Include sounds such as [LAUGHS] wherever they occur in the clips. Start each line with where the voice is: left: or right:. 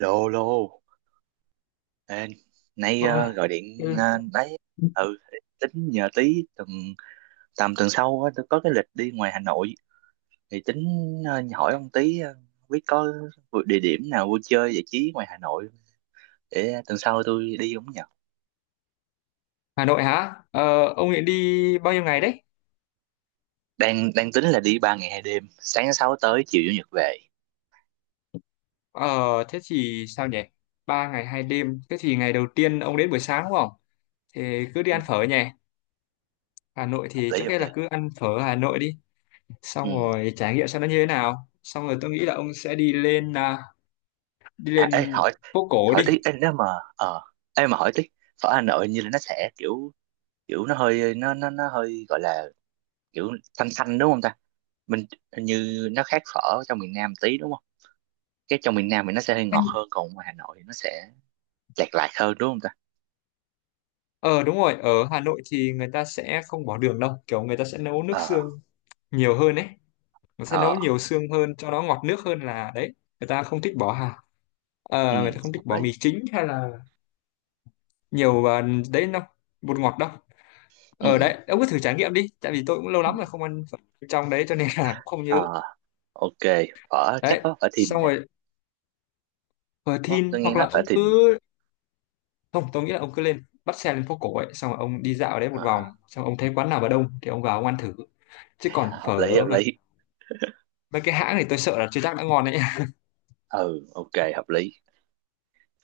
right: Lô lô. Ê, nay
left: Ôi,
right: gọi điện
left: ừ.
right: đấy. Ừ, tính nhờ tí tầm tuần sau á, tôi có cái lịch đi ngoài Hà Nội. Thì tính hỏi ông tí, không biết có địa điểm nào vui chơi giải trí ngoài Hà Nội để tuần sau tôi đi không nhờ.
left: Hà Nội hả? Ờ, ông định đi bao nhiêu ngày đấy?
right: Đang đang tính là đi 3 ngày 2 đêm, sáng thứ sáu tới chiều chủ nhật về.
left: Ờ, thế thì sao nhỉ? 3 ngày 2 đêm. Thế thì ngày đầu tiên ông đến buổi sáng đúng không? Thì cứ đi
right: Ừ,
left: ăn phở nhỉ? Hà Nội
right: hợp
left: thì
right: lý,
left: trước
right: hợp
left: hết là
right: lý.
left: cứ ăn phở Hà Nội đi. Xong
right: Ừ.
left: rồi trải nghiệm xem nó như thế nào. Xong rồi tôi nghĩ là ông sẽ đi lên đi
right: À, ê,
left: lên
right: hỏi
left: phố cổ
right: hỏi
left: đi.
right: tí ê, nếu mà ờ ê mà hỏi tí, phở Hà Nội như là nó sẽ kiểu kiểu nó hơi gọi là kiểu xanh xanh đúng không ta. Mình hình như nó khác phở trong miền Nam tí đúng không? Cái trong miền Nam thì nó sẽ hơi ngọt
left: Anh-
right: hơn, còn ngoài Hà Nội thì nó sẽ chạt lạt hơn đúng không ta.
left: Ờ đúng rồi, ở Hà Nội thì người ta sẽ không bỏ đường đâu. Kiểu người ta sẽ nấu nước
right: Ờ.
left: xương nhiều hơn ấy. Nó sẽ
right: Ờ.
left: nấu nhiều xương hơn cho nó ngọt nước hơn là đấy, người ta không thích bỏ hạt.
right: Ừ,
left: Ờ, người ta không thích
right: hợp
left: bỏ
right: lý.
left: mì chính hay là nhiều đấy đâu, bột ngọt đâu. Ở
right: Ừ.
left: đấy ông cứ thử trải nghiệm đi, tại vì tôi cũng lâu lắm rồi
right: Ừ.
left: không ăn phở trong đấy, cho nên là cũng không nhớ.
right: Ờ. Ok. Phở chắc
left: Đấy,
right: có phở Thìn
left: xong
right: nha.
left: rồi phở
right: Đúng không?
left: thin
right: Tôi nghe
left: hoặc
right: nói
left: là
right: phở
left: ông
right: Thìn.
left: cứ, không, tôi nghĩ là ông cứ lên bắt xe lên phố cổ ấy, xong rồi ông đi dạo ở đấy một
right: ờ
left: vòng, xong rồi ông thấy quán nào mà đông thì ông vào ông ăn thử. Chứ còn
right: Hợp lý, hợp
left: phở mà
right: lý.
left: mấy cái hãng thì tôi sợ là chưa chắc đã ngon đấy.
right: Ừ, ok, hợp lý.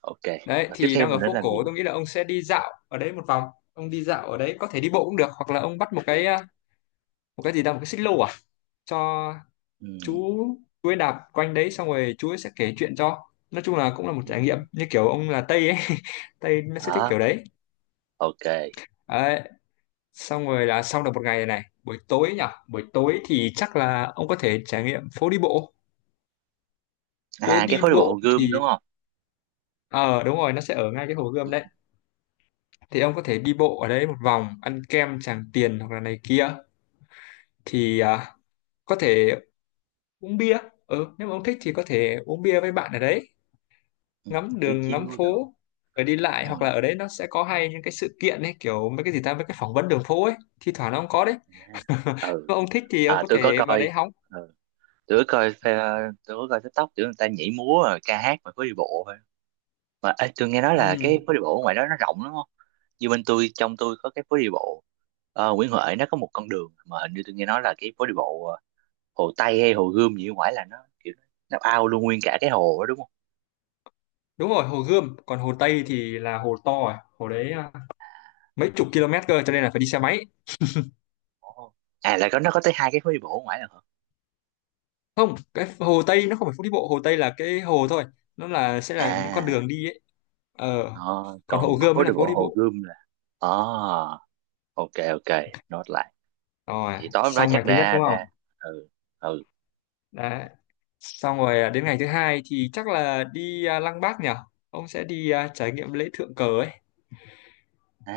right: Ok.
left: Đấy
right: Rồi tiếp
left: thì
right: theo
left: đang ở
right: mình nên
left: phố
right: làm gì
left: cổ,
right: nhỉ?
left: tôi nghĩ là ông sẽ đi dạo ở đấy một vòng, ông đi dạo ở đấy có thể đi bộ cũng được, hoặc là ông bắt một cái một cái gì đó, một cái xích lô cho chú
right: Ừ.
left: chú ấy đạp quanh đấy xong rồi chú ấy sẽ kể chuyện cho. Nói chung là cũng là một
right: Ừ.
left: trải nghiệm như kiểu ông là Tây ấy. [LAUGHS] Tây nó sẽ thích
right: Đó.
left: kiểu đấy.
right: Ok.
left: Đấy, xong rồi là xong được một ngày này, buổi tối nhỉ? Buổi tối thì chắc là ông có thể trải nghiệm phố đi bộ. Phố
right: À, cái
left: đi
right: phố đi bộ Hồ
left: bộ
right: Gươm
left: thì
right: đúng không?
left: ờ đúng rồi, nó sẽ ở ngay cái Hồ
right: Ừ.
left: Gươm đấy, thì ông có thể đi bộ ở đấy một vòng, ăn kem Tràng Tiền hoặc là này kia, thì có thể uống bia, ừ, nếu mà ông thích thì có thể uống bia với bạn ở đấy,
right: Ừ.
left: ngắm
right: Chiếu
left: đường ngắm
right: chiếu rồi.
left: phố rồi đi lại.
right: Ừ.
left: Hoặc là ở đấy nó sẽ có hay những cái sự kiện ấy, kiểu mấy cái gì ta, mấy cái phỏng vấn đường phố ấy, thi thoảng nó cũng có đấy.
right: À.
left: Nếu
right: Ừ.
left: mà ông thích thì ông
right: À,
left: có
right: tôi có
left: thể vào
right: coi.
left: đấy hóng.
right: Ừ. tôi có coi TikTok kiểu người ta nhảy múa rồi ca hát mà phố đi bộ thôi. Mà ê, tôi nghe nói là
left: Ừ.
right: cái phố đi bộ ở ngoài đó nó rộng lắm không? Như bên tôi, trong tôi có cái phố đi bộ Nguyễn Huệ nó có một con đường mà hình như tôi nghe nói là cái phố đi bộ Hồ Tây hay Hồ Gươm gì ở ngoài là nó kiểu, nó ao luôn nguyên cả cái hồ đó đúng không?
left: Đúng rồi, Hồ Gươm, còn Hồ Tây thì là hồ to rồi, hồ đấy mấy chục km cơ, cho nên là phải đi xe máy.
right: Ồ. À là có, nó có tới hai cái phố đi bộ ở ngoài là hả?
left: Không, cái Hồ Tây nó không phải phố đi bộ, Hồ Tây là cái hồ thôi, nó là sẽ là những con
right: À.
left: đường đi ấy. Ờ,
right: ờ,
left: còn Hồ
right: Còn
left: Gươm
right: phố
left: mới
right: đi
left: là phố
right: bộ
left: đi
right: Hồ
left: bộ.
right: Gươm là. ờ ok, ok, nốt lại.
left: Rồi,
right: Thì tối hôm đó
left: xong
right: chắc
left: ngày thứ nhất
right: đa
left: đúng
right: ra.
left: không?
right: Ừ. Ừ.
left: Đấy. Xong rồi đến ngày thứ hai thì chắc là đi Lăng Bác nhỉ? Ông sẽ đi trải nghiệm lễ thượng cờ ấy.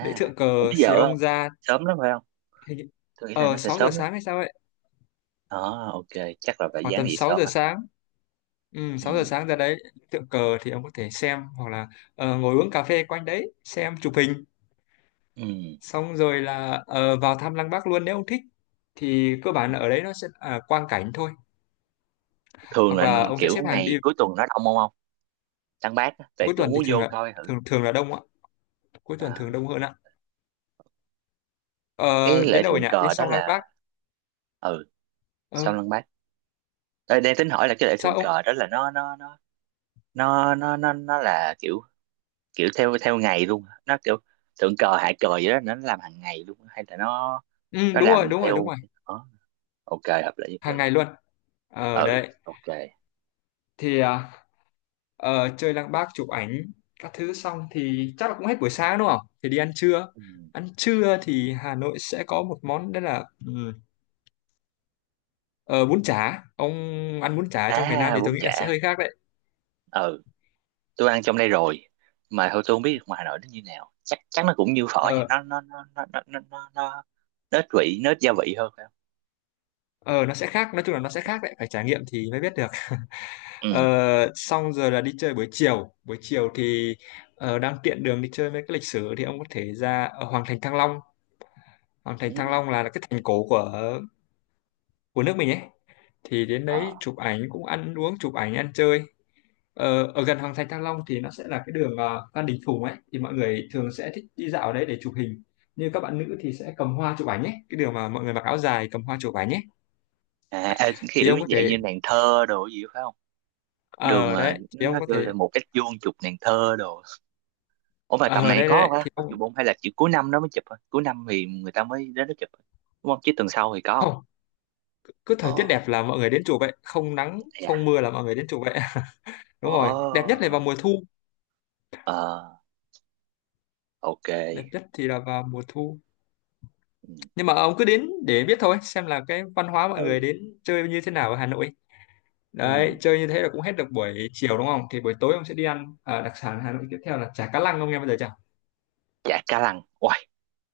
left: Lễ thượng
right: cũng
left: cờ
right: bây
left: thì
right: giờ
left: ông
right: không
left: ra
right: sớm lắm phải không?
left: hình như-
right: Tôi nghĩ là
left: ờ
right: nó sẽ
left: 6 giờ
right: sớm lắm.
left: sáng hay sao ấy,
right: Ờ ok, chắc là phải
left: khoảng
right: dán
left: tầm
right: gì
left: 6
right: sớm
left: giờ
right: à.
left: sáng. Ừ, 6 giờ
right: Ừ.
left: sáng ra đấy, tượng cờ thì ông có thể xem, hoặc là ờ, ngồi uống cà phê quanh đấy, xem chụp hình,
right: Ừ,
left: xong rồi là ờ, vào thăm Lăng Bác luôn nếu ông thích. Thì cơ bản là ở đấy nó sẽ là quang cảnh thôi,
right: thường
left: hoặc
right: là
left: là ông sẽ
right: kiểu
left: xếp hàng
right: ngày
left: đi.
right: cuối tuần nó đông không? Không, lăng bác á, tại
left: Cuối tuần
right: cũng
left: thì
right: muốn
left: thường
right: vô
left: là
right: coi thử.
left: thường thường là đông ạ, cuối tuần
right: Đó.
left: thường đông hơn ạ. Ờ,
right: Cái lễ
left: đến đâu rồi
right: thượng
left: nhỉ? Đến
right: cờ đó
left: sau Lăng
right: là.
left: Bác.
right: Ừ. Sao
left: Ờ,
right: lăng bác? Ờ, đang tính hỏi là cái lễ
left: sao
right: thượng
left: ông?
right: cờ đó là nó là kiểu kiểu theo theo ngày luôn hả? Nó kiểu thượng cờ hạ cờ gì đó nó làm hàng ngày luôn hả? Hay là nó
left: Ừ,
right: nó
left: đúng rồi,
right: làm
left: đúng rồi, đúng
right: theo.
left: rồi.
right: ờ. Ok, hợp lý, hợp
left: Hàng
right: lý.
left: ngày luôn. Ở
right: Ừ,
left: đấy.
right: ok.
left: Thì chơi Lăng Bác chụp ảnh các thứ xong thì chắc là cũng hết buổi sáng đúng không? Thì đi ăn trưa.
right: Ừ.
left: Ăn trưa thì Hà Nội sẽ có một món đấy là ờ, bún chả. Ông ăn bún chả trong miền Nam
right: À,
left: thì
right: bún
left: tôi nghĩ là
right: chả.
left: sẽ hơi khác đấy.
right: Ừ, tôi ăn trong đây rồi. Mà thôi tôi không biết được ngoài Hà Nội nó như nào, chắc chắn nó cũng như phở vậy.
left: Ờ,
right: Nó nó ít vị nó ít gia vị hơn phải không?
left: ờ, nó sẽ khác. Nói chung là nó sẽ khác đấy. Phải trải nghiệm thì mới biết được. Ờ,
right: Ừ.
left: xong rồi là đi chơi buổi chiều, buổi chiều thì ờ, đang tiện đường đi chơi mấy cái lịch sử thì ông có thể ra ở Hoàng thành Thăng Long. Hoàng thành Thăng
right: Ừ.
left: Long là cái thành cổ của nước mình ấy, thì đến
right: Ờ.
left: đấy chụp ảnh cũng ăn uống chụp ảnh ăn chơi. Ờ, ở gần Hoàng thành Thăng Long thì nó sẽ là cái đường ờ, Phan Đình Phùng ấy, thì mọi người thường sẽ thích đi dạo ở đấy để chụp hình, như các bạn nữ thì sẽ cầm hoa chụp ảnh ấy, cái đường mà mọi người mặc áo dài cầm hoa chụp ảnh ấy
right: À,
left: thì
right: kiểu
left: ông có
right: dạng
left: thể,
right: như nàng thơ đồ gì phải không? Cái đường
left: ở
right: mà
left: đấy thì ông
right: nó
left: có
right: kêu là
left: thể,
right: một cách vuông chụp nàng thơ đồ. Ủa mà tầm
left: ở
right: này
left: đây
right: có
left: đấy
right: không á,
left: thì
right: có
left: ông,
right: chụp không hay là chỉ cuối năm nó mới chụp thôi, cuối năm thì người ta mới đến nó chụp thôi. Đúng không? Chứ tuần sau thì có không?
left: không, cứ thời tiết
right: Ờ.
left: đẹp là mọi người đến chùa vậy, không nắng
right: Dạ.
left: không mưa là mọi người đến chùa vậy. [LAUGHS]
right: Ồ.
left: Đúng rồi, đẹp nhất là vào mùa thu,
right: Ờ, ok.
left: đẹp nhất thì là vào mùa thu.
right: Ừ.
left: Nhưng mà ông cứ đến để biết thôi, xem là cái văn hóa mọi người
right: Ừ.
left: đến chơi như thế nào ở Hà Nội. Đấy,
right: Ừ.
left: chơi như thế là cũng hết được buổi chiều đúng không? Thì buổi tối ông sẽ đi ăn ờ, đặc sản Hà Nội tiếp theo là chả cá lăng, ông nghe bao giờ chưa?
right: Chả cá lăng. Uầy,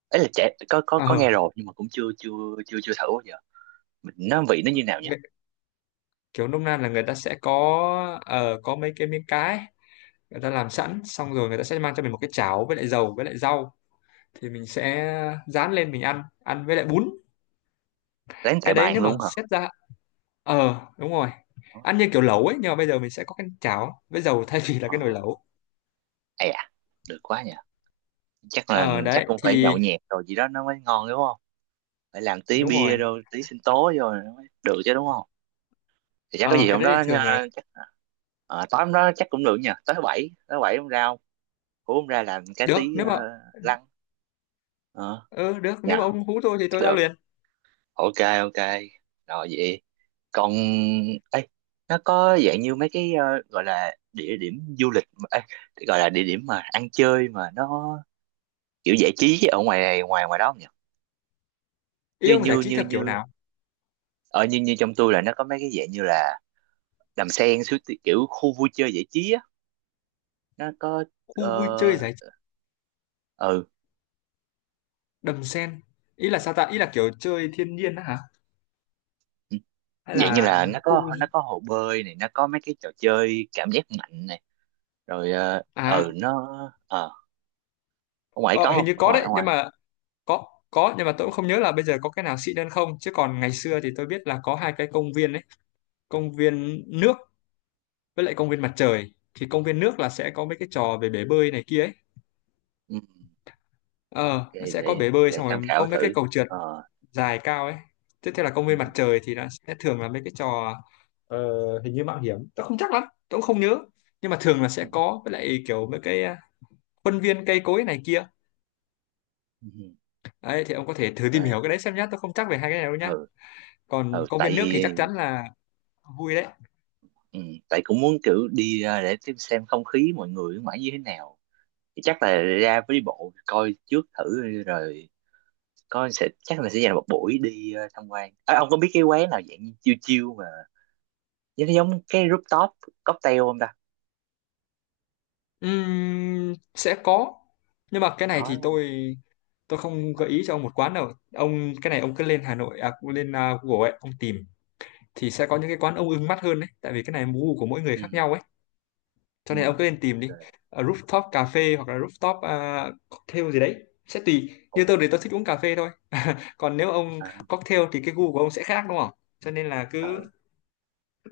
right: ấy là chả, có có
left: Ờ
right: có nghe rồi nhưng mà cũng chưa chưa chưa chưa thử bao giờ. Mình nó vị nó như nào nhỉ?
left: cái- kiểu nôm na là người ta sẽ có ờ, có mấy cái miếng cá ấy, người ta làm sẵn xong rồi người ta sẽ mang cho mình một cái chảo với lại dầu với lại rau, thì mình sẽ rán lên mình ăn, ăn với lại bún.
right: Đánh tại
left: Cái đấy
right: bàn
left: nếu mà
right: luôn hả?
left: xét ra ờ đúng rồi,
right: Ờ.
left: ăn như kiểu lẩu ấy, nhưng mà bây giờ mình sẽ có cái chảo với dầu [LAUGHS] thay vì là
right: Ờ.
left: cái nồi lẩu.
right: Ê, à, được quá nhỉ. Chắc là
left: Ờ
right: chắc
left: đấy
right: cũng phải
left: thì
right: nhậu nhẹt rồi gì đó nó mới ngon đúng không? Phải làm tí
left: đúng rồi.
right: bia rồi tí sinh tố rồi nó mới được chứ đúng không? Thì chắc có
left: Ờ
right: gì
left: cái
right: hôm
left: đấy thì
right: đó
left: thường là
right: chắc tối hôm đó chắc cũng được nhỉ. Tới thứ bảy hôm ra không? Hôm ra làm cái
left: được,
right: tí
left: nếu mà
right: lăng. Ờ,
left: ừ, được nếu
right: nhờ.
left: mà ông hú tôi thì tôi ra
right: Được.
left: liền.
right: Ok, ok, rồi vậy. Còn ấy, nó có dạng như mấy cái gọi là địa điểm du lịch ấy, gọi là địa điểm mà ăn chơi mà nó kiểu giải trí chứ ở ngoài ngoài ngoài đó không nhỉ?
left: Ý
right: như
left: ông giải
right: như
left: trí
right: như
left: theo kiểu
right: như
left: nào?
right: ở như như trong tôi là nó có mấy cái dạng như là đầm sen, kiểu khu vui chơi giải trí á, nó có.
left: Khu vui chơi
right: ờ
left: giải trí,
right: ừ.
left: đầm sen, ý là sao ta, ý là kiểu chơi thiên nhiên á hả,
right: Ừ,
left: hay
right: dạng như
left: là
right: là nó
left: khu
right: có nó
left: vui-
right: có hồ bơi này, nó có mấy cái trò chơi cảm giác mạnh này, rồi. Ờ
left: à,
right: ừ. nó ờ Ở ngoài có
left: ờ, hình
right: không?
left: như
right: ở
left: có
right: ngoài
left: đấy,
right: ở
left: nhưng
right: ngoài
left: mà có có nhưng mà tôi cũng không nhớ là bây giờ có cái nào xịn hơn không, chứ còn ngày xưa thì tôi biết là có 2 cái công viên đấy, công viên nước với lại công viên mặt trời. Thì công viên nước là sẽ có mấy cái trò về bể bơi này kia ấy,
right: Ừ.
left: ờ nó
right: để
left: sẽ có
right: để
left: bể bơi
right: để
left: xong
right: tham
left: rồi có
right: khảo
left: mấy cái
right: thử.
left: cầu trượt
right: Ờ.
left: dài cao ấy. Tiếp theo là công viên
right: Ừ.
left: mặt trời thì nó sẽ thường là mấy cái trò ờ, hình như mạo hiểm, tôi không chắc lắm, tôi cũng không nhớ, nhưng mà thường là sẽ
right: Ừ.
left: có với lại kiểu mấy cái khuôn viên cây cối này kia.
right: Ừ.
left: Đấy thì ông có thể thử tìm hiểu cái
right: Ok.
left: đấy xem nhá, tôi không chắc về 2 cái này đâu nhá.
right: Ừ.
left: Còn
right: Ừ,
left: công
right: tại
left: viên nước thì chắc
right: vì.
left: chắn là vui đấy.
right: Ừ, tại cũng muốn kiểu đi ra để xem không khí mọi người ở ngoài như thế nào. Thì chắc là ra với đi bộ coi trước thử rồi, coi sẽ chắc là sẽ dành một buổi đi tham quan. À, ông có biết cái quán nào dạng như chiêu chiêu mà giống giống cái rooftop cocktail không ta?
left: Sẽ có nhưng mà cái này
right: Có
left: thì
right: đúng không?
left: tôi không
right: Ờ.
left: gợi ý cho ông một quán đâu ông, cái này ông cứ lên Hà Nội lên Google ấy ông tìm, thì sẽ có những cái quán ông ưng mắt hơn đấy, tại vì cái này gu của mỗi người
right: Ừ.
left: khác nhau ấy, cho
right: Ừ.
left: nên ông cứ lên tìm
right: Ok.
left: đi. Ờ, rooftop cà phê hoặc là rooftop cocktail gì đấy sẽ tùy,
right: Ồ.
left: như tôi thì tôi thích uống cà phê thôi, còn nếu ông
right: À,
left: cocktail thì cái gu của ông sẽ khác đúng không, cho nên là cứ
right: ờ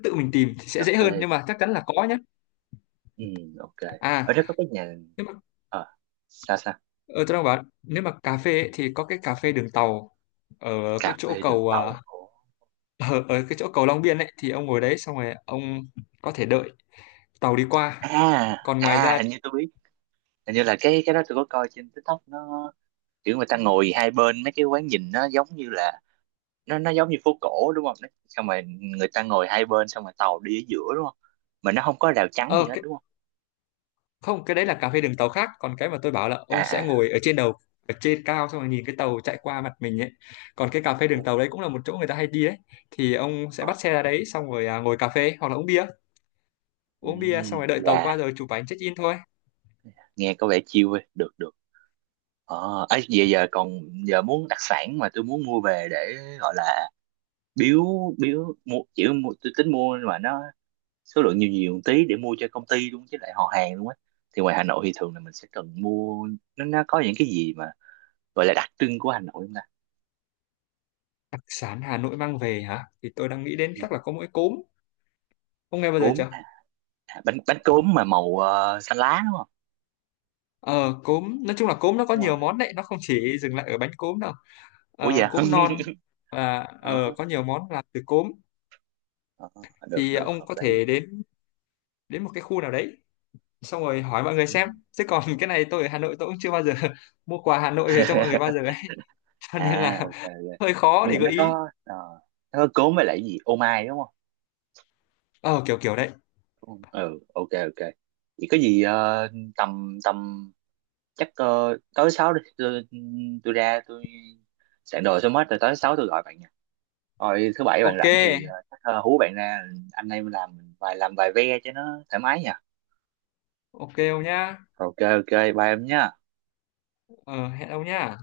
left: tự mình tìm thì sẽ
right: cà
left: dễ hơn,
right: phê.
left: nhưng mà chắc chắn là có nhé.
right: Ừ, ok. Ở
left: À
right: đó có cái nhà.
left: nếu mà
right: ờ Sao sao?
left: ờ, tôi đang bảo nếu mà cà phê ấy, thì có cái cà phê đường tàu ở cái
right: Cà
left: chỗ
right: phê đường
left: cầu
right: tàu. Ồ.
left: ở, ở cái chỗ cầu Long Biên ấy, thì ông ngồi đấy xong rồi ông có thể đợi tàu đi qua.
right: À,
left: Còn ngoài
right: à,
left: ra
right: hình như tôi biết. Hình như là cái đó tôi có coi trên TikTok, nó kiểu người ta ngồi hai bên mấy cái quán nhìn nó giống như là nó giống như phố cổ đúng không? Xong rồi người ta ngồi hai bên, xong rồi tàu đi ở giữa đúng không? Mà nó không có rào chắn gì
left: ờ
right: hết
left: cái,
right: đúng không?
left: không, cái đấy là cà phê đường tàu khác, còn cái mà tôi bảo là
right: À,
left: ông sẽ
right: à.
left: ngồi ở trên đầu, ở trên cao xong rồi nhìn cái tàu chạy qua mặt mình ấy. Còn cái cà phê
right: Ồ.
left: đường tàu đấy cũng là một chỗ người ta hay đi ấy, thì ông sẽ
right: Ờ.
left: bắt xe ra đấy xong rồi ngồi cà phê hoặc là uống bia,
right: Ừ,
left: uống bia xong rồi đợi tàu
right: dạ,
left: qua rồi chụp ảnh check in thôi.
right: nghe có vẻ chill ấy. Được, được. Ờ, ấy, giờ giờ còn giờ muốn đặc sản mà tôi muốn mua về để gọi là biếu biếu mua chỉ mua tôi tính mua mà nó số lượng nhiều nhiều một tí để mua cho công ty luôn chứ lại họ hàng luôn á. Thì ngoài Hà Nội thì thường là mình sẽ cần mua, nó có những cái gì mà gọi là đặc trưng của Hà Nội không ta?
left: Đặc sản Hà Nội mang về hả, thì tôi đang nghĩ đến
right: Ừ,
left: chắc là có mỗi cốm, ông nghe bao giờ
right: cốm
left: chưa?
right: à, à, bánh bánh cốm mà màu xanh lá đúng không?
left: Ờ, cốm nói chung là cốm nó có
right: Đúng rồi.
left: nhiều món đấy, nó không chỉ dừng lại ở bánh cốm đâu.
right: Ủa,
left: Ờ,
right: dạ.
left: cốm non
right: [LAUGHS]
left: và ờ,
right: Đó,
left: có nhiều món làm từ cốm,
right: đó, được,
left: thì
right: được,
left: ông
right: hợp
left: có
right: lý.
left: thể đến đến một cái khu nào đấy xong rồi hỏi mọi người xem,
right: Ừ.
left: chứ còn [LAUGHS] cái này tôi ở Hà Nội tôi cũng chưa bao giờ [LAUGHS] mua quà Hà Nội về cho mọi người bao
right: [LAUGHS]
left: giờ ấy, [LAUGHS] cho nên
right: À,
left: là
right: ok,
left: [LAUGHS]
right: ok.
left: hơi khó
right: Nhưng
left: để
right: mà
left: gợi ý.
right: nó có cốm với lại cái gì ô mai đúng
left: Ờ kiểu kiểu đấy.
right: không? Ừ, ok, ok. Vậy có gì tầm tầm chắc tối sáu đi, tôi ra tôi soạn đồ xong hết rồi tối sáu tôi gọi bạn nha. Rồi thứ bảy bạn
left: Ok,
right: rảnh thì chắc hú bạn ra anh em làm vài ve cho nó thoải mái nha.
left: ok ông nhá.
right: Ok, ok, bye em nhé.
left: Ờ, hẹn ông nhá.